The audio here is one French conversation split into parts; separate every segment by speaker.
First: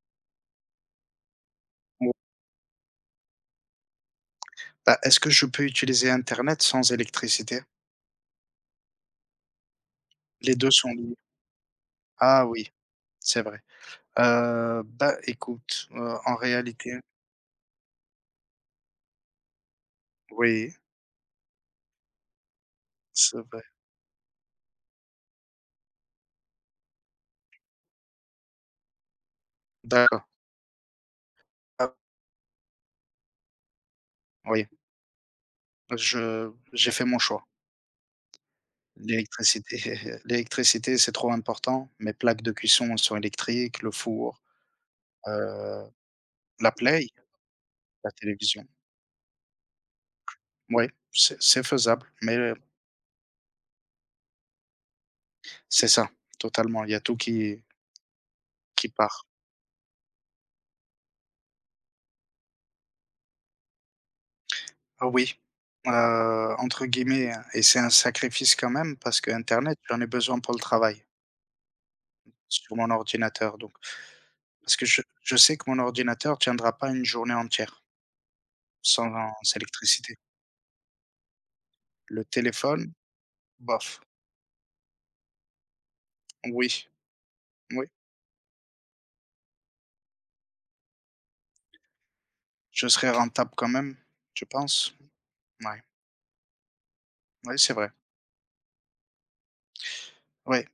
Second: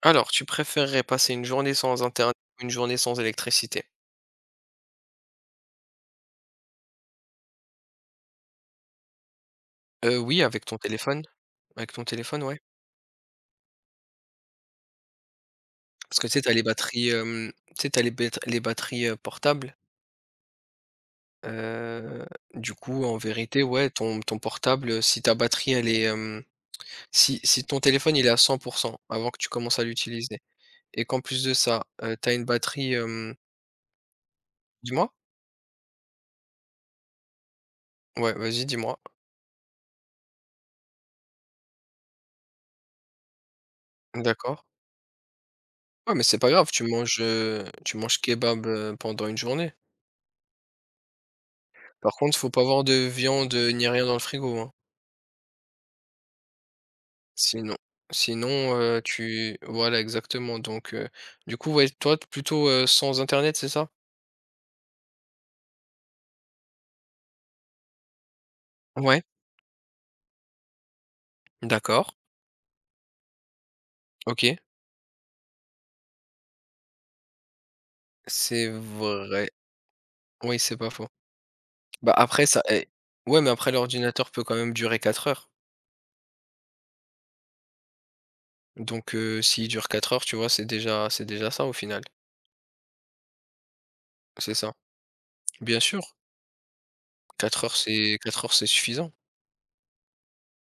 Speaker 1: Alors, tu préférerais passer une journée sans
Speaker 2: Mou.
Speaker 1: internet ou une journée sans électricité?
Speaker 2: Est-ce que je peux utiliser internet sans électricité?
Speaker 1: Oui,
Speaker 2: Les
Speaker 1: avec
Speaker 2: 2
Speaker 1: ton
Speaker 2: sont liés.
Speaker 1: téléphone. Avec ton téléphone,
Speaker 2: Ah
Speaker 1: ouais.
Speaker 2: oui, c'est vrai. Écoute,
Speaker 1: Parce que tu
Speaker 2: en
Speaker 1: sais, tu les
Speaker 2: réalité
Speaker 1: batteries, tu sais, tu les bét les batteries, portables.
Speaker 2: oui,
Speaker 1: Heu, du coup, en
Speaker 2: c'est
Speaker 1: vérité,
Speaker 2: vrai.
Speaker 1: ouais, ton portable, si ta batterie, elle est, si ton téléphone, il est à 100 avant que tu commences à
Speaker 2: D'accord.
Speaker 1: l'utiliser et qu'en plus de ça,
Speaker 2: Ah
Speaker 1: tu une batterie, hem
Speaker 2: oui,
Speaker 1: dis-moi?
Speaker 2: je j'ai fait mon choix.
Speaker 1: Ouais, vas-y, dis-moi.
Speaker 2: L'électricité l'électricité, c'est trop important. Mes plaques de cuisson sont électriques, le four,
Speaker 1: D'accord.
Speaker 2: heu,
Speaker 1: Ouais, mais c'est pas grave,
Speaker 2: la
Speaker 1: tu
Speaker 2: play,
Speaker 1: manges, heu, tu
Speaker 2: la
Speaker 1: manges
Speaker 2: télévision.
Speaker 1: kebab, pendant une journée.
Speaker 2: Oui, c'est faisable,
Speaker 1: Par
Speaker 2: mais
Speaker 1: contre, faut pas avoir de viande, ni rien dans le frigo, hein.
Speaker 2: c'est ça, totalement, il y a tout qui
Speaker 1: Sinon sinon,
Speaker 2: qui part.
Speaker 1: tu voilà exactement donc, du coup, ouais, toi, t'es plutôt, sans internet, c'est ça?
Speaker 2: Ah oui, entre guillemets, hein, et c'est un sacrifice quand même parce
Speaker 1: Ouais,
Speaker 2: que Internet, j'en ai besoin pour le travail,
Speaker 1: d'accord,
Speaker 2: sur mon ordinateur, donc
Speaker 1: OK.
Speaker 2: parce que je sais que mon ordinateur tiendra pas une journée entière
Speaker 1: C'est
Speaker 2: sans
Speaker 1: vrai.
Speaker 2: sans électricité.
Speaker 1: Oui, c'est pas faux. Bah,
Speaker 2: Le
Speaker 1: après ça et
Speaker 2: téléphone,
Speaker 1: ouais, mais après
Speaker 2: bof,
Speaker 1: l'ordinateur peut quand même durer 4 heures.
Speaker 2: oui, oui,
Speaker 1: Donc, s'il dure 4 heures, tu vois, c'est déjà ça au final.
Speaker 2: je serai rentable quand même, je
Speaker 1: C'est ça.
Speaker 2: pense.
Speaker 1: Bien
Speaker 2: Ouais,
Speaker 1: sûr,
Speaker 2: ouais,
Speaker 1: Quatre
Speaker 2: c'est
Speaker 1: heures,
Speaker 2: vrai.
Speaker 1: c'est 4 heures, c'est suffisant.
Speaker 2: Ouais,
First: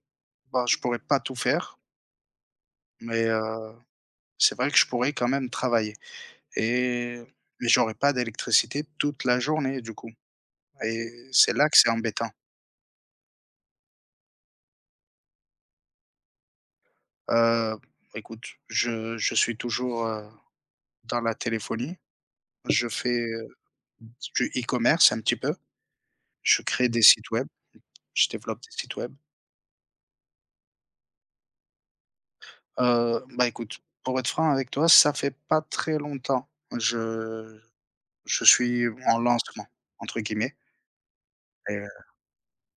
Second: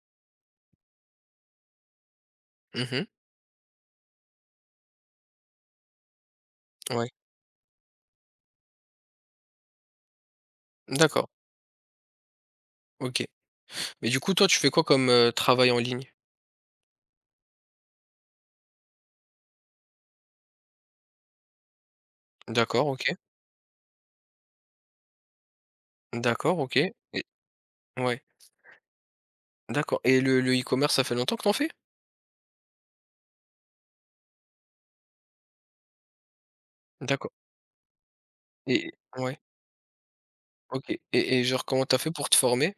Speaker 2: bah, je pourrais pas tout faire,
Speaker 1: Mmh.
Speaker 2: mais c'est vrai que je pourrais quand même travailler,
Speaker 1: Ouais.
Speaker 2: et mais j'aurais pas d'électricité toute la journée du coup
Speaker 1: D'accord,
Speaker 2: et c'est là que c'est embêtant.
Speaker 1: OK. Mais du coup, toi, tu fais quoi comme, travail en ligne?
Speaker 2: Heu, Écoute, je suis toujours, dans la téléphonie.
Speaker 1: D'accord,
Speaker 2: Je
Speaker 1: OK.
Speaker 2: fais, du e-commerce un petit peu.
Speaker 1: D'accord,
Speaker 2: Je
Speaker 1: OK
Speaker 2: crée
Speaker 1: et
Speaker 2: des sites web,
Speaker 1: ouais,
Speaker 2: je développe des sites web.
Speaker 1: d'accord et le e-commerce, ça fait longtemps que t'en fais?
Speaker 2: Écoute, pour être franc avec toi, ça fait pas très longtemps.
Speaker 1: D'accord
Speaker 2: Je je suis
Speaker 1: et
Speaker 2: en
Speaker 1: ouais,
Speaker 2: «lancement» entre guillemets,
Speaker 1: OK et genre,
Speaker 2: et
Speaker 1: comment t'as fait pour te former?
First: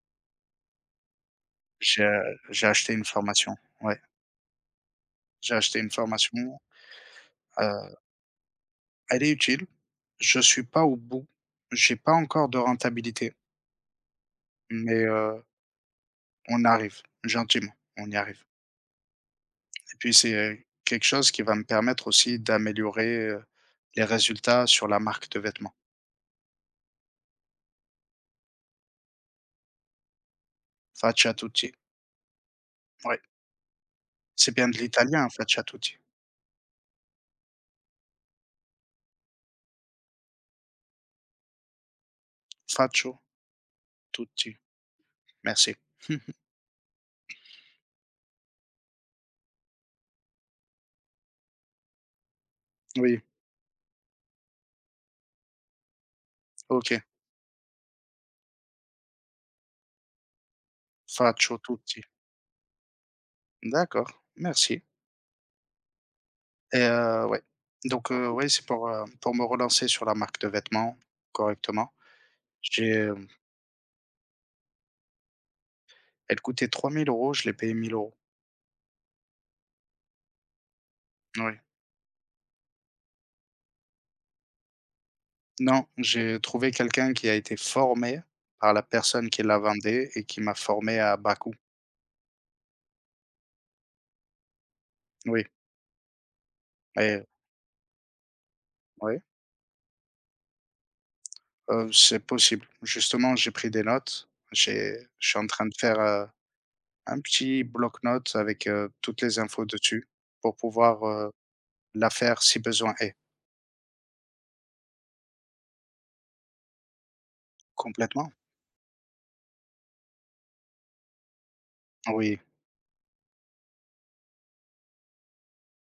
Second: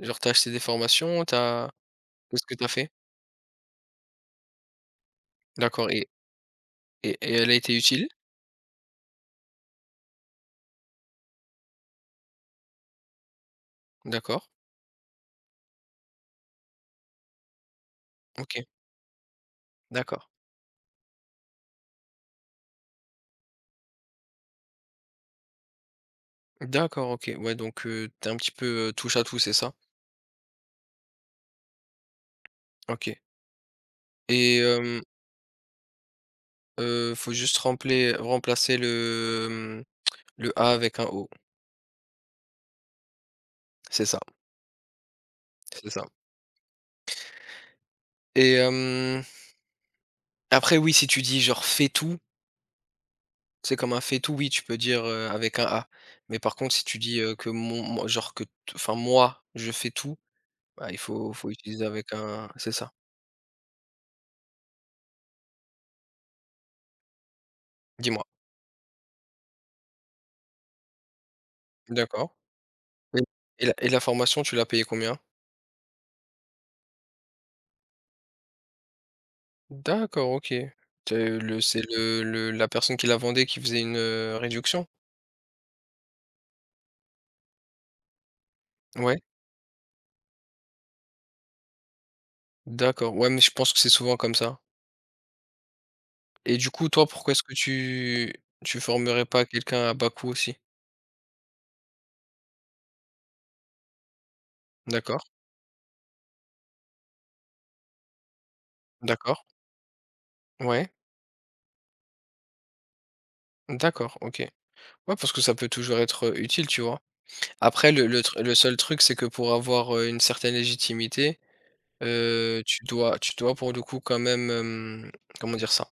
Speaker 1: Genre, t'as acheté des formations, t'as
Speaker 2: j'ai,
Speaker 1: qu'est-ce que
Speaker 2: j'ai
Speaker 1: t'as fait?
Speaker 2: acheté une formation. Ouais, j'ai acheté
Speaker 1: D'accord
Speaker 2: une
Speaker 1: et
Speaker 2: formation,
Speaker 1: et et elle a été
Speaker 2: heu,
Speaker 1: utile?
Speaker 2: elle est utile. Je suis pas au bout. J'ai pas encore de rentabilité,
Speaker 1: D'accord,
Speaker 2: mais on arrive gentiment, on y arrive.
Speaker 1: OK,
Speaker 2: Puis
Speaker 1: d'accord.
Speaker 2: c'est, quelque chose qui va me permettre aussi d'améliorer, les résultats sur la marque de vêtements.
Speaker 1: D'accord, OK, ouais, donc tu un petit peu, touche à tout, c'est ça?
Speaker 2: Faccia Tutti.
Speaker 1: OK
Speaker 2: Oui. C'est
Speaker 1: et
Speaker 2: bien de l'italien, Faccia Tutti.
Speaker 1: faut juste rempler remplacer le A avec un O.
Speaker 2: Faccio
Speaker 1: C'est ça,
Speaker 2: Tutti, merci.
Speaker 1: c'est ça et après oui, si tu dis, genre: «Fais tout».
Speaker 2: Oui,
Speaker 1: C'est comme un fait tout, oui, tu peux dire, avec un «A». Mais par contre, si tu
Speaker 2: OK.
Speaker 1: dis, que mon genre que t enfin moi, je fais tout, bah, il faut
Speaker 2: Faccio
Speaker 1: utiliser
Speaker 2: Tutti.
Speaker 1: avec un, c'est ça.
Speaker 2: D'accord, merci, et ouais. Donc
Speaker 1: Dis-moi.
Speaker 2: ouais, c'est pour me relancer sur la marque de vêtements correctement.
Speaker 1: D'accord.
Speaker 2: J'ai,
Speaker 1: Et
Speaker 2: hem,
Speaker 1: et la formation, tu l'as payée combien?
Speaker 2: Elle coûtait 3000 euros. Je l'ai payé 1000 euros.
Speaker 1: D'accord, OK. Tu
Speaker 2: Oui.
Speaker 1: le C'est le la personne qui la vendait qui faisait une, réduction?
Speaker 2: Non, j'ai trouvé quelqu'un qui a été formé par la
Speaker 1: Ouais,
Speaker 2: personne qui la vendé et qui m'a formé à bas coût.
Speaker 1: d'accord. Ouais, mais je pense que c'est souvent comme ça.
Speaker 2: Oui,
Speaker 1: Et du coup, toi,
Speaker 2: et
Speaker 1: pourquoi est-ce que tu
Speaker 2: oui,
Speaker 1: formerais pas quelqu'un à bas coût aussi?
Speaker 2: c'est possible. Justement, j'ai pris des notes. J'ai
Speaker 1: D'accord,
Speaker 2: Je suis en train de faire, un petit bloc-notes avec, toutes les
Speaker 1: d'accord.
Speaker 2: infos dessus pour
Speaker 1: Ouais,
Speaker 2: pouvoir, la faire si besoin est.
Speaker 1: d'accord, OK. Ouais, parce que ça peut toujours être, utile, tu vois? Après le le
Speaker 2: Complètement,
Speaker 1: tr le seul truc, c'est que pour avoir, une certaine légitimité,
Speaker 2: oui,
Speaker 1: tu dois pour le coup quand même, comment dire ça?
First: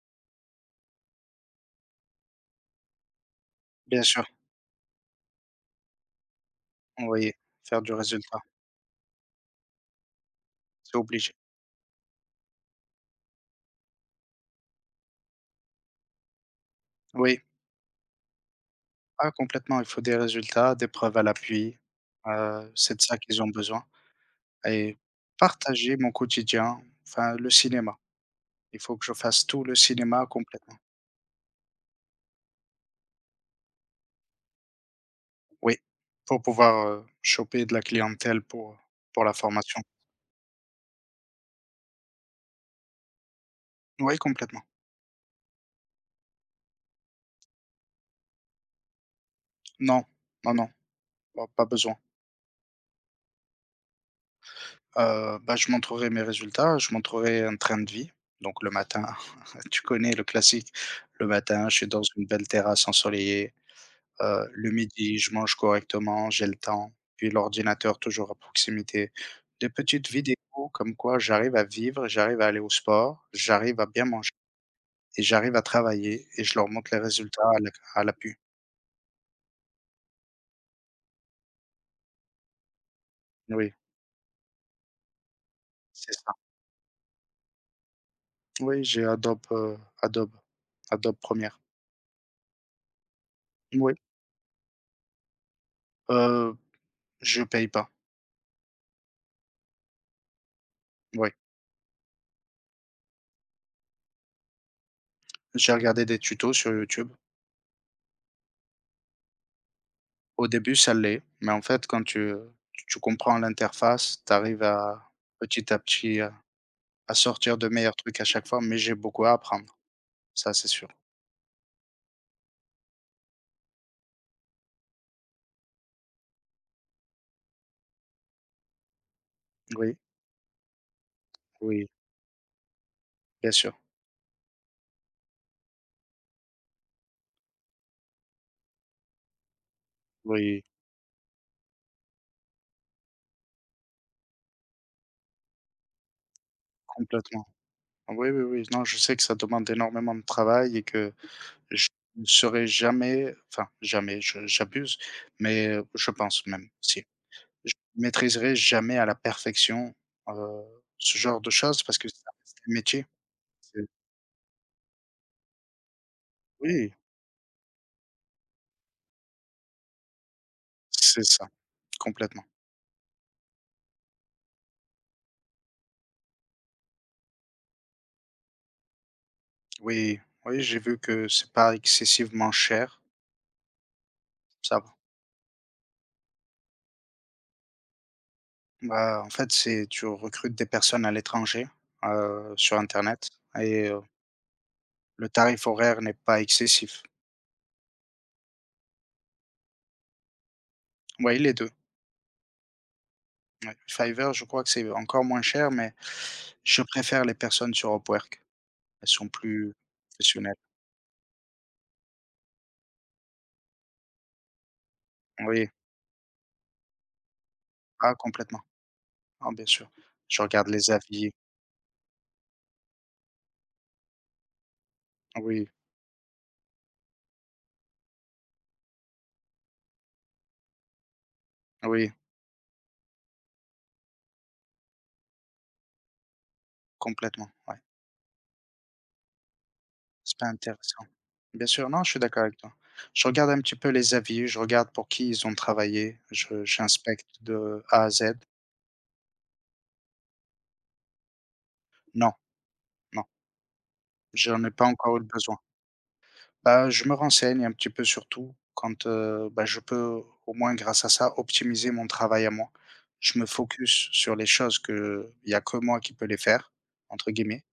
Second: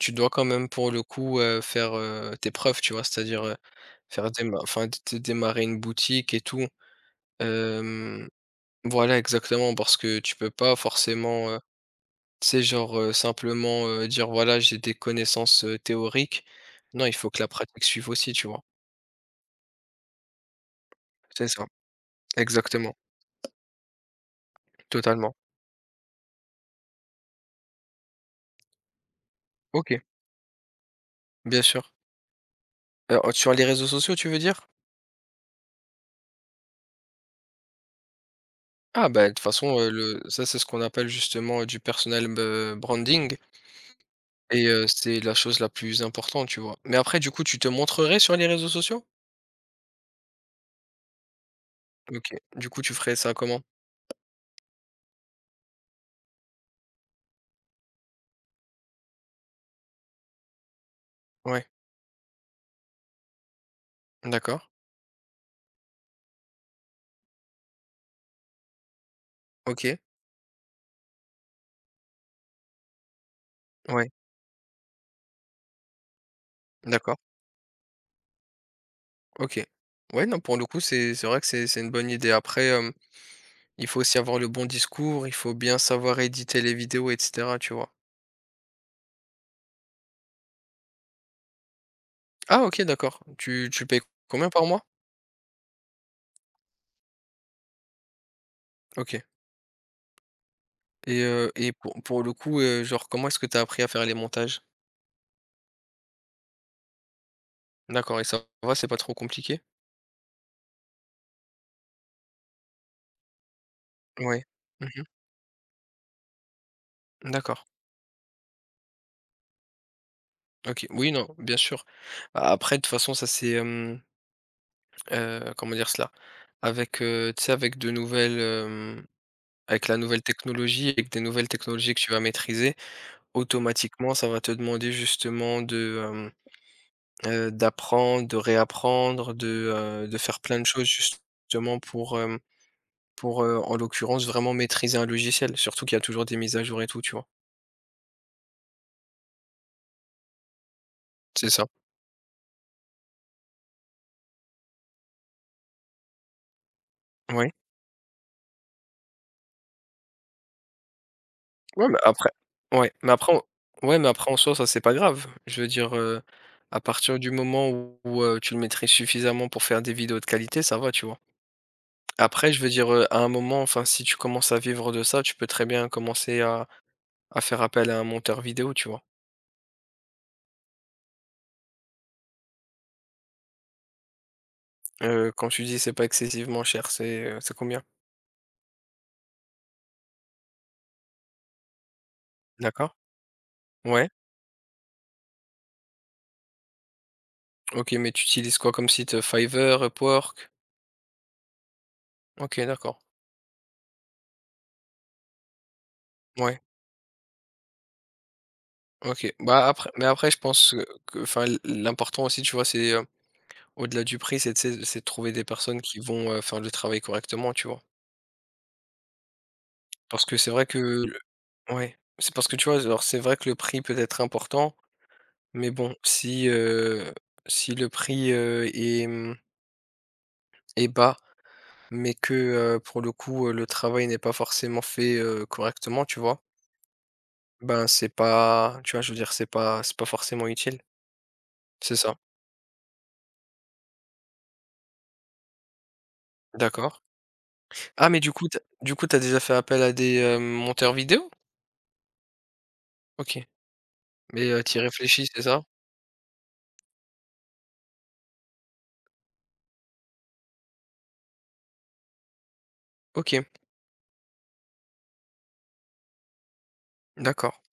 Speaker 1: Tu dois quand même pour le coup, faire, tes preuves, tu vois? C'est-à-dire,
Speaker 2: bien sûr,
Speaker 1: faire déma enfin d d démarrer une boutique et tout.
Speaker 2: oui, faire du
Speaker 1: Hem,
Speaker 2: résultat,
Speaker 1: voilà exactement, parce que tu peux pas
Speaker 2: c'est obligé.
Speaker 1: forcément, tu sais genre, simplement, dire: «Voilà, j'ai des connaissances, théoriques». Non, il faut que
Speaker 2: Oui,
Speaker 1: la pratique suive aussi, tu vois?
Speaker 2: ah complètement, il faut des résultats, des preuves à
Speaker 1: C'est ça,
Speaker 2: l'appui,
Speaker 1: exactement,
Speaker 2: c'est de ça qu'ils ont besoin. Et
Speaker 1: totalement.
Speaker 2: partager mon quotidien, enfin le cinéma. Il faut que je fasse tout le
Speaker 1: OK,
Speaker 2: cinéma complètement.
Speaker 1: bien sûr. Alors, sur les réseaux sociaux, tu veux dire?
Speaker 2: Oui, pour pouvoir, choper de la clientèle
Speaker 1: Ah bah,
Speaker 2: pour
Speaker 1: de
Speaker 2: la
Speaker 1: toute façon,
Speaker 2: formation.
Speaker 1: le ça, c'est ce qu'on appelle justement, du personal be branding
Speaker 2: Oui,
Speaker 1: et
Speaker 2: complètement.
Speaker 1: c'est la chose la plus importante, tu vois? Mais après, du coup, tu te montrerais sur les réseaux sociaux?
Speaker 2: Non, non, non, bah, pas besoin.
Speaker 1: OK. Du coup, tu ferais ça comment?
Speaker 2: Je montrerai mes résultats, je montrerai un train de vie. Donc le matin, tu connais le classique, le
Speaker 1: Ouais,
Speaker 2: matin, je suis dans une belle terrasse ensoleillée.
Speaker 1: d'accord.
Speaker 2: Le midi, je mange correctement, j'ai le temps, puis l'ordinateur toujours à proximité. Des
Speaker 1: OK.
Speaker 2: petites vidéos comme quoi j'arrive à vivre, j'arrive à aller au sport, j'arrive à bien
Speaker 1: Ouais,
Speaker 2: manger et j'arrive à travailler et je leur montre les
Speaker 1: d'accord.
Speaker 2: résultats à l'ac à l'appui.
Speaker 1: OK. Ouais, non, pour le coup, c'est vrai que c'est une bonne idée. Après,
Speaker 2: Oui,
Speaker 1: il faut aussi avoir le bon discours, il faut bien
Speaker 2: c'est
Speaker 1: savoir
Speaker 2: ça.
Speaker 1: éditer les vidéos et cetera, tu vois?
Speaker 2: Oui, j'ai Adobe Premiere.
Speaker 1: Ah OK, d'accord. Tu
Speaker 2: Oui,
Speaker 1: payes combien par mois?
Speaker 2: heu, je paye pas.
Speaker 1: OK.
Speaker 2: Oui,
Speaker 1: Et pour le coup, genre, comment est-ce que tu as appris à faire les montages?
Speaker 2: j'ai regardé des tutos sur YouTube.
Speaker 1: D'accord et ça va, c'est pas trop compliqué?
Speaker 2: Au début, ça l'est, mais en fait, tu comprends l'interface, tu
Speaker 1: Ouais.
Speaker 2: arrives
Speaker 1: Mmh.
Speaker 2: à petit à petit à sortir
Speaker 1: D'accord.
Speaker 2: de meilleurs trucs à chaque fois, mais j'ai beaucoup à apprendre, ça c'est
Speaker 1: OK.
Speaker 2: sûr.
Speaker 1: Oui, non, bien sûr. A Après, de toute façon, ça c'est, comment dire cela? Avec, tu sais, avec de nouvelles, avec la
Speaker 2: Oui,
Speaker 1: nouvelle technologie, avec des nouvelles
Speaker 2: oui,
Speaker 1: technologies que tu vas maîtriser,
Speaker 2: bien sûr,
Speaker 1: automatiquement, ça va te demander justement de, d'apprendre, de réapprendre, de faire plein
Speaker 2: oui,
Speaker 1: de choses justement pour, hem pour, en l'occurrence, vraiment maîtriser un logiciel, surtout qu'il y a toujours des mises à jour et tout, tu vois?
Speaker 2: complètement. Oui, oui, oui, non, je sais que ça demande énormément de travail et que
Speaker 1: C'est ça.
Speaker 2: je ne serai jamais, enfin jamais, j'abuse, mais je pense même, si,
Speaker 1: Ouais.
Speaker 2: je ne maîtriserai jamais à la perfection euh, ce genre de choses
Speaker 1: Ouais,
Speaker 2: parce
Speaker 1: mais
Speaker 2: que ça
Speaker 1: après
Speaker 2: reste un
Speaker 1: ouais,
Speaker 2: métier.
Speaker 1: mais après en
Speaker 2: C'est-
Speaker 1: ouais, mais après en soi, ça, c'est pas grave. Je veux dire, à
Speaker 2: Oui,
Speaker 1: partir du moment où, tu le maîtrises suffisamment pour faire des vidéos de qualité, ça va, tu vois?
Speaker 2: c'est ça, complètement.
Speaker 1: Après, je veux dire, à un moment, enfin, si tu commences à vivre de ça, tu peux très bien commencer à faire appel à un monteur vidéo, tu vois?
Speaker 2: Oui, oui, j'ai vu que c'est pas excessivement cher, ça.
Speaker 1: Quand tu dis: «C'est pas excessivement cher», c'est combien?
Speaker 2: Bah, en fait, c'est tu recrutes des personnes à l'étranger, sur
Speaker 1: D'accord.
Speaker 2: internet, et
Speaker 1: Ouais.
Speaker 2: le tarif horaire n'est pas excessif.
Speaker 1: OK, mais tu utilises quoi comme site? Fiverr, Upwork?
Speaker 2: Oui, les 2.
Speaker 1: OK, d'accord.
Speaker 2: Ouais. Fiverr, je crois que c'est encore moins cher, mais
Speaker 1: Ouais,
Speaker 2: je préfère les personnes sur Upwork. Elles sont
Speaker 1: OK. Bah,
Speaker 2: plus
Speaker 1: après mais après je
Speaker 2: professionnelles.
Speaker 1: pense, que enfin l'important aussi, tu vois, au-delà du prix, c'est, tu sais, c'est de trouver des
Speaker 2: Oui.
Speaker 1: personnes qui vont, faire le travail correctement, tu vois?
Speaker 2: Ah complètement. Ah bien sûr.
Speaker 1: Parce que
Speaker 2: Je
Speaker 1: c'est vrai
Speaker 2: regarde
Speaker 1: que
Speaker 2: les
Speaker 1: le
Speaker 2: avis.
Speaker 1: Ouais, c'est parce que, tu vois, alors, c'est vrai que le prix peut être important,
Speaker 2: Oui,
Speaker 1: mais bon, si le prix, est bas, mais
Speaker 2: oui,
Speaker 1: que, pour le coup, le travail n'est pas forcément fait, correctement, tu vois?
Speaker 2: complètement, ouais.
Speaker 1: Ben, c'est pas, tu vois, je veux dire, c'est pas
Speaker 2: C'est
Speaker 1: forcément
Speaker 2: pas
Speaker 1: utile.
Speaker 2: intéressant. Bien sûr,
Speaker 1: C'est
Speaker 2: non, je
Speaker 1: ça.
Speaker 2: suis d'accord avec toi. Je regarde un petit peu les avis, je regarde pour qui ils ont travaillé, je
Speaker 1: D'accord.
Speaker 2: j'inspecte de A
Speaker 1: Ah
Speaker 2: à
Speaker 1: mais
Speaker 2: Z.
Speaker 1: du coup t'as déjà fait appel à des, monteurs vidéo?
Speaker 2: Non, non.
Speaker 1: OK, mais,
Speaker 2: J'en ai
Speaker 1: tu
Speaker 2: pas encore eu
Speaker 1: réfléchis,
Speaker 2: le
Speaker 1: c'est
Speaker 2: besoin.
Speaker 1: ça?
Speaker 2: Bah, je me renseigne un petit peu sur tout quand, bah, je peux au moins grâce à ça optimiser mon travail à moi. Je
Speaker 1: OK,
Speaker 2: me focus sur les choses que il y a que moi qui peut les faire, entre
Speaker 1: d'accord,
Speaker 2: guillemets,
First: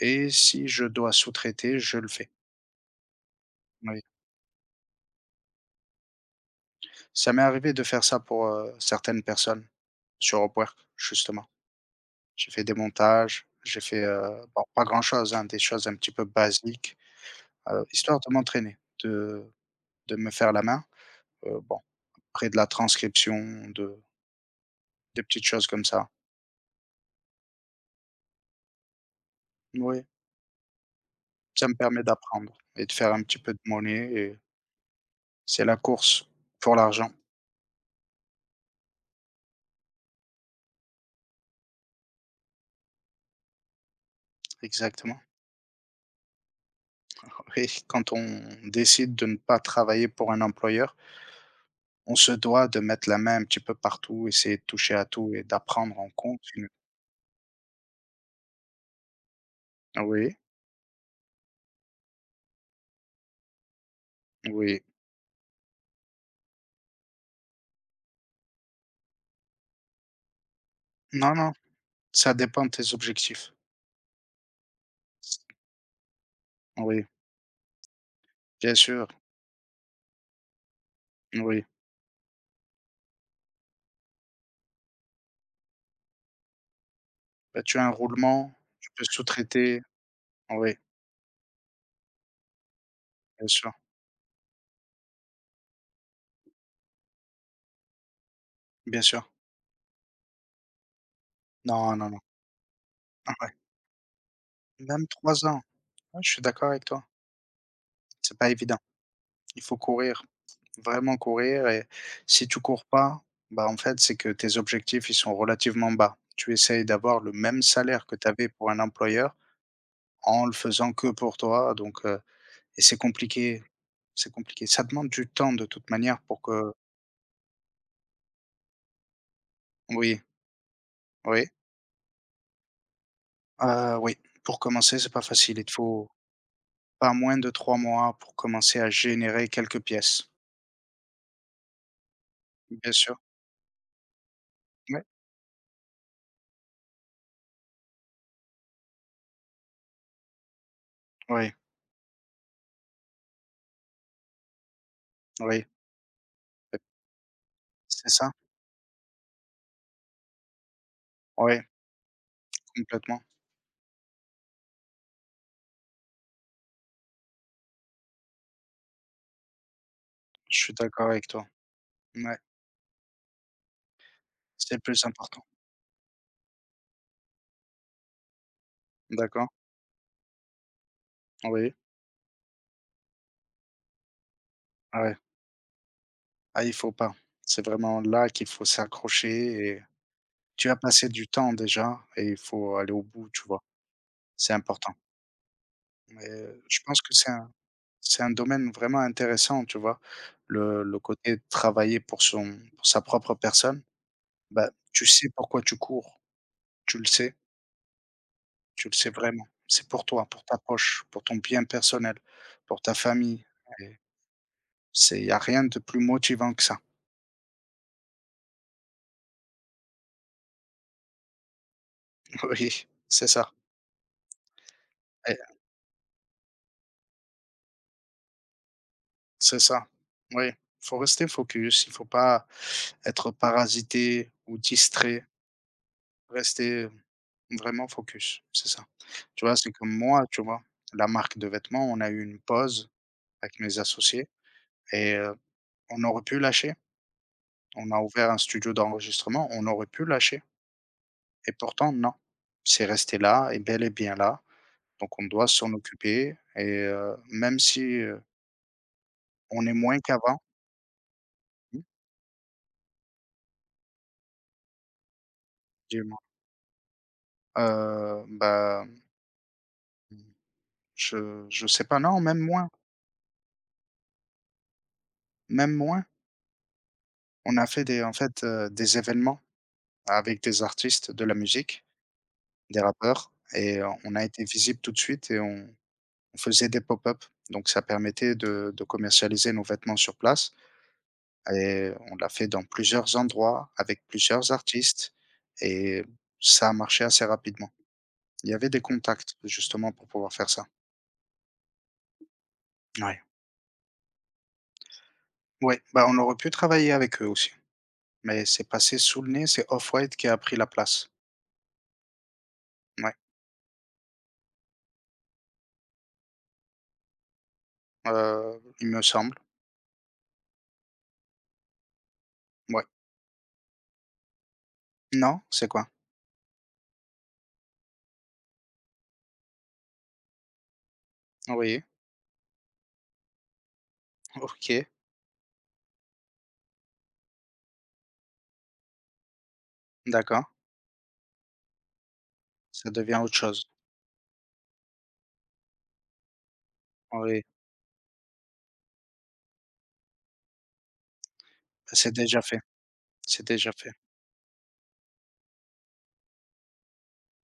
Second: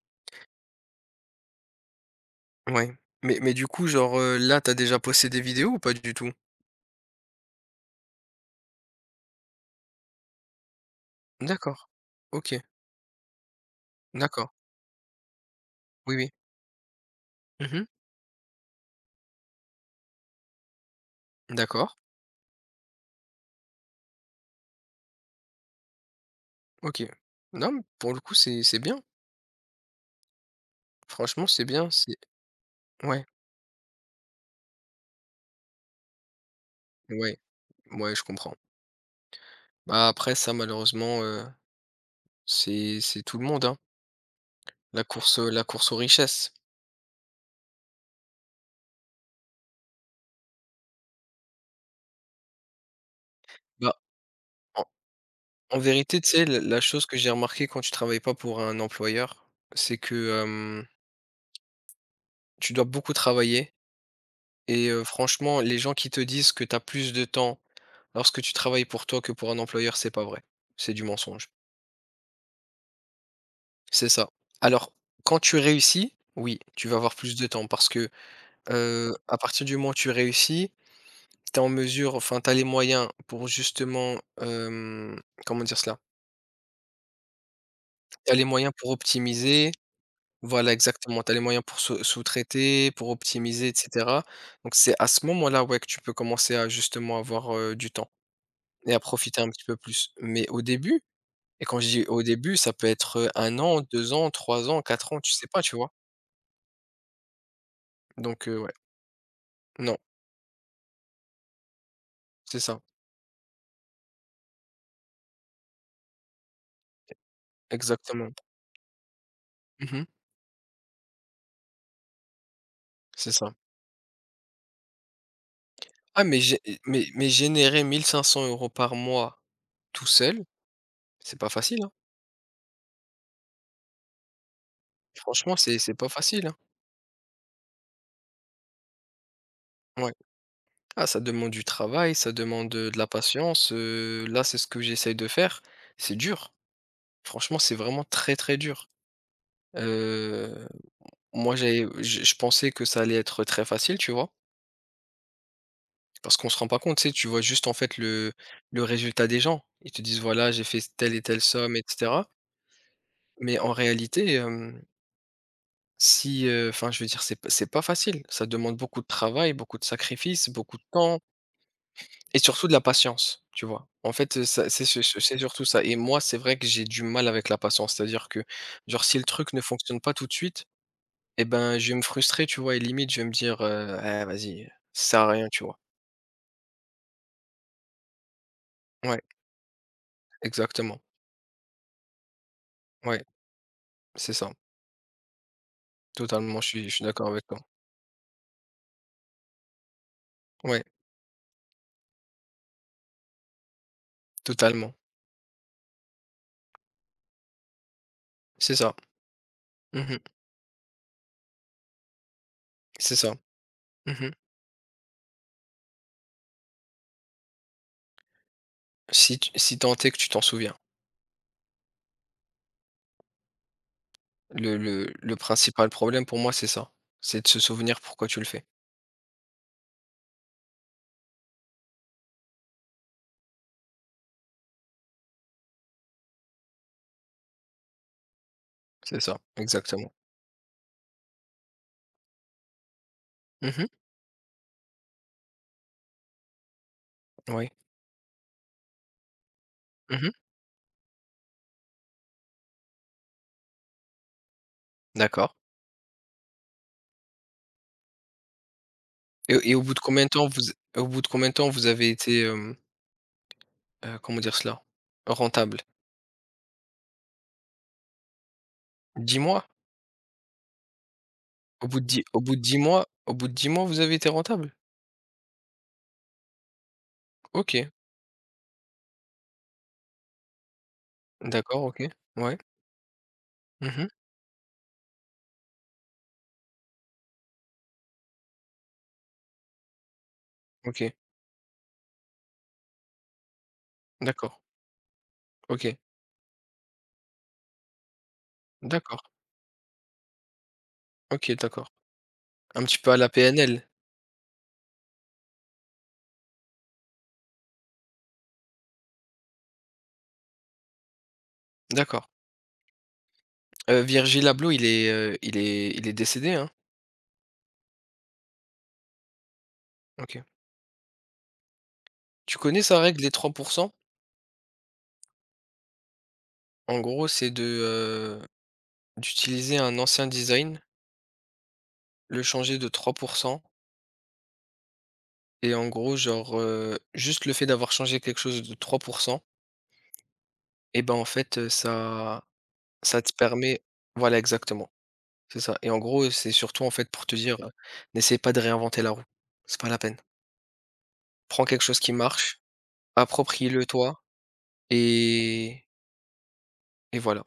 Speaker 2: et si je dois sous-traiter, je le fais.
Speaker 1: ouais, mais du coup,
Speaker 2: Oui.
Speaker 1: genre, là, t'as déjà posté des vidéos ou pas du tout?
Speaker 2: Ça m'est arrivé de faire ça pour, certaines personnes sur Upwork justement.
Speaker 1: D'accord,
Speaker 2: J'ai
Speaker 1: OK,
Speaker 2: fait des montages, j'ai fait,
Speaker 1: d'accord,
Speaker 2: bon pas grand chose, hein, des choses un petit
Speaker 1: oui,
Speaker 2: peu
Speaker 1: oui.
Speaker 2: basiques,
Speaker 1: Mmh.
Speaker 2: histoire de m'entraîner, de de me faire la main, heu.
Speaker 1: D'accord,
Speaker 2: Après de la transcription, de des petites choses comme ça.
Speaker 1: OK. Non, mais pour le coup, c'est bien,
Speaker 2: Oui,
Speaker 1: franchement, c'est
Speaker 2: ça me
Speaker 1: bien,
Speaker 2: permet
Speaker 1: c'est
Speaker 2: d'apprendre et de faire un
Speaker 1: ouais,
Speaker 2: petit peu de monnaie, et c'est la course pour l'argent,
Speaker 1: ouais, ouais, je comprends. Bah, après ça, malheureusement, c'est tout le monde, hein,
Speaker 2: exactement.
Speaker 1: la course aux richesses.
Speaker 2: Oui, quand on décide de ne pas travailler pour un employeur, on se doit de mettre la main un petit peu
Speaker 1: Bah,
Speaker 2: partout, essayer de toucher à tout et
Speaker 1: en
Speaker 2: d'apprendre en
Speaker 1: vérité, tu sais, la
Speaker 2: continu.
Speaker 1: la chose que j'ai remarqué quand tu travailles pas pour un employeur, c'est
Speaker 2: Oui,
Speaker 1: que, tu dois beaucoup travailler
Speaker 2: oui.
Speaker 1: et franchement, les gens qui te disent que tu as plus de temps lorsque tu travailles pour toi que pour un employeur, c'est pas vrai. C'est du
Speaker 2: Non,
Speaker 1: mensonge.
Speaker 2: non, ça dépend de tes objectifs.
Speaker 1: C'est ça. Alors, quand tu réussis, oui, tu vas
Speaker 2: Oui,
Speaker 1: avoir plus de temps parce que,
Speaker 2: bien sûr,
Speaker 1: à partir du moment où tu réussis, tu es
Speaker 2: oui.
Speaker 1: en mesure enfin, tu as les moyens pour justement, comment dire cela?
Speaker 2: Bah, tu as un
Speaker 1: Tu as les
Speaker 2: roulement,
Speaker 1: moyens pour
Speaker 2: tu peux
Speaker 1: optimiser.
Speaker 2: sous-traiter.
Speaker 1: Voilà,
Speaker 2: Oui,
Speaker 1: exactement. Tu as les moyens pour sous-traiter, pour
Speaker 2: bien
Speaker 1: optimiser et
Speaker 2: sûr,
Speaker 1: cetera. Donc c'est à ce moment-là, ouais, que tu peux commencer à justement avoir, du temps et à
Speaker 2: bien sûr.
Speaker 1: profiter un petit peu plus. Mais au début et quand je
Speaker 2: Non,
Speaker 1: dis
Speaker 2: non, non.
Speaker 1: au début, ça peut être, 1 an, 2 ans, 3 ans,
Speaker 2: Même
Speaker 1: 4 ans, tu sais
Speaker 2: 3
Speaker 1: pas,
Speaker 2: ans.
Speaker 1: tu vois?
Speaker 2: Ouais, je suis d'accord avec toi. C'est
Speaker 1: Donc
Speaker 2: pas
Speaker 1: ouais,
Speaker 2: évident. Il faut
Speaker 1: non,
Speaker 2: courir, vraiment courir, et si tu
Speaker 1: c'est ça,
Speaker 2: cours pas, bah, en fait, c'est que tes objectifs, ils sont relativement bas. Tu essayes d'avoir le même salaire que tu
Speaker 1: exactement.
Speaker 2: avais pour un employeur
Speaker 1: Mmh.
Speaker 2: en le faisant que pour toi, donc et c'est
Speaker 1: C'est ça.
Speaker 2: compliqué, c'est compliqué. Ça demande du temps de toute manière
Speaker 1: Ah mais
Speaker 2: pour
Speaker 1: gé
Speaker 2: que
Speaker 1: mais générer 1 500 € par mois tout
Speaker 2: oui,
Speaker 1: seul, c'est
Speaker 2: oui,
Speaker 1: pas facile, hein.
Speaker 2: oui, pour commencer, c'est pas
Speaker 1: Franchement,
Speaker 2: facile. Il te
Speaker 1: c'est
Speaker 2: faut
Speaker 1: pas facile, hein.
Speaker 2: pas moins de 3 mois pour commencer à générer quelques
Speaker 1: Ouais.
Speaker 2: pièces.
Speaker 1: Ah, ça demande du travail, ça demande,
Speaker 2: Bien
Speaker 1: de la
Speaker 2: sûr.
Speaker 1: patience, là, c'est ce que
Speaker 2: Oui.
Speaker 1: j'essaye de faire. C'est dur, franchement, c'est vraiment très, très dur. Heu,
Speaker 2: Oui,
Speaker 1: Moi, j'ai je pensais que ça allait être très facile, tu vois?
Speaker 2: oui,
Speaker 1: Parce qu'on se rend pas compte, tu sais, tu vois juste, en fait,
Speaker 2: c'est
Speaker 1: le
Speaker 2: ça.
Speaker 1: le résultat des gens. Ils te disent: «Voilà, j'ai fait telle et telle
Speaker 2: Oui.
Speaker 1: somme et cetera».
Speaker 2: Complètement,
Speaker 1: Mais en réalité, si, enfin, je veux dire, c'est pas facile. Ça demande beaucoup de travail, beaucoup de sacrifices,
Speaker 2: je suis
Speaker 1: beaucoup de
Speaker 2: d'accord
Speaker 1: temps.
Speaker 2: avec toi. Ouais,
Speaker 1: Et surtout de la patience, tu vois? En fait, ça
Speaker 2: c'est le
Speaker 1: c'est c'est
Speaker 2: plus
Speaker 1: c'est
Speaker 2: important.
Speaker 1: surtout ça et moi, c'est vrai que j'ai du mal avec la patience. C'est-à-dire que, genre, si le
Speaker 2: D'accord,
Speaker 1: truc ne fonctionne pas tout de suite et
Speaker 2: oui,
Speaker 1: ben, je vais me frustrer, tu vois? Et limite, je vais me dire: «Eh vas-y, ça
Speaker 2: ouais.
Speaker 1: sert à rien», tu vois?
Speaker 2: Ah, il faut pas. C'est vraiment là qu'il faut
Speaker 1: Ouais,
Speaker 2: s'accrocher et tu as
Speaker 1: exactement.
Speaker 2: passé du temps déjà et il faut aller au
Speaker 1: Ouais,
Speaker 2: bout, tu vois?
Speaker 1: c'est ça.
Speaker 2: C'est important. Mais
Speaker 1: Totalement, je
Speaker 2: je
Speaker 1: suis je
Speaker 2: pense
Speaker 1: suis
Speaker 2: que
Speaker 1: d'accord avec toi.
Speaker 2: c'est un domaine vraiment intéressant, tu vois?
Speaker 1: Ouais,
Speaker 2: Le côté de travailler pour son pour sa propre personne, bah,
Speaker 1: totalement.
Speaker 2: tu sais pourquoi tu cours, tu le sais,
Speaker 1: C'est
Speaker 2: tu le
Speaker 1: ça.
Speaker 2: sais vraiment. C'est pour
Speaker 1: Mmh.
Speaker 2: toi, pour ta poche, pour ton bien personnel, pour ta
Speaker 1: C'est ça.
Speaker 2: famille.
Speaker 1: Mmh.
Speaker 2: C'est il y a rien de plus motivant que ça.
Speaker 1: Si tant est que tu t'en souviens.
Speaker 2: Oui, c'est ça
Speaker 1: Le
Speaker 2: et
Speaker 1: principal problème pour moi, c'est ça. C'est de se souvenir pourquoi tu le fais.
Speaker 2: c'est ça. Oui, il faut rester focus, il ne faut pas être parasité ou distrait, rester vraiment focus, c'est ça.
Speaker 1: C'est ça,
Speaker 2: Tu vois, c'est comme
Speaker 1: exactement.
Speaker 2: moi, tu vois? La marque de vêtements, on a eu une pause avec mes
Speaker 1: Mmh.
Speaker 2: associés et on aurait pu lâcher.
Speaker 1: Oui.
Speaker 2: On a ouvert un studio d'enregistrement, on aurait pu
Speaker 1: Mmh.
Speaker 2: lâcher et pourtant non. C'est resté là et bel et bien là, donc on doit
Speaker 1: D'accord
Speaker 2: s'en occuper et même si, euh, on
Speaker 1: et
Speaker 2: est
Speaker 1: et
Speaker 2: moins qu'avant.
Speaker 1: au bout de combien de temps
Speaker 2: Mmh,
Speaker 1: vous avez été, comment dire cela? Rentable?
Speaker 2: dis-moi? Heu, bah,
Speaker 1: 10 mois?
Speaker 2: mmh, je sais pas, non, même moins,
Speaker 1: Au bout de 10 mois, vous avez été rentable?
Speaker 2: même moins. On a fait
Speaker 1: OK,
Speaker 2: des En fait, des événements avec des artistes de la musique,
Speaker 1: d'accord, OK, ouais.
Speaker 2: des rappeurs, et
Speaker 1: Mmh.
Speaker 2: on a été visible tout de suite et on faisait des pop-up. Donc ça permettait de commercialiser nos vêtements sur place,
Speaker 1: OK,
Speaker 2: et on l'a fait dans plusieurs endroits avec plusieurs
Speaker 1: d'accord,
Speaker 2: artistes,
Speaker 1: OK,
Speaker 2: et ça a marché assez rapidement. Il y avait des
Speaker 1: d'accord,
Speaker 2: contacts justement pour pouvoir faire ça.
Speaker 1: OK, d'accord. Un petit peu à
Speaker 2: Ouais.
Speaker 1: la PNL?
Speaker 2: Ouais, bah, on aurait pu travailler avec eux aussi, mais c'est passé sous le nez, c'est Off-White qui a pris la place.
Speaker 1: D'accord.
Speaker 2: Ouais,
Speaker 1: Virgil Abloh, il est décédé, hein?
Speaker 2: il me semble,
Speaker 1: OK. Tu connais
Speaker 2: ouais.
Speaker 1: sa règle des 3%.
Speaker 2: Non? C'est quoi?
Speaker 1: En gros, c'est d'utiliser un ancien design,
Speaker 2: Oui,
Speaker 1: le changer de 3%.
Speaker 2: OK,
Speaker 1: Et en gros, genre, juste le fait d'avoir changé quelque chose de 3%,
Speaker 2: d'accord,
Speaker 1: et ben, en fait, ça
Speaker 2: ça devient
Speaker 1: ça te
Speaker 2: autre chose.
Speaker 1: permet, voilà, exactement, c'est ça et en gros, c'est surtout, en fait, pour te
Speaker 2: Oui,
Speaker 1: dire: «N'essaie pas de réinventer la roue, c'est pas la peine. Prends quelque chose qui
Speaker 2: c'est déjà fait,
Speaker 1: marche,
Speaker 2: c'est déjà
Speaker 1: approprie-le
Speaker 2: fait.
Speaker 1: toi et et voilà».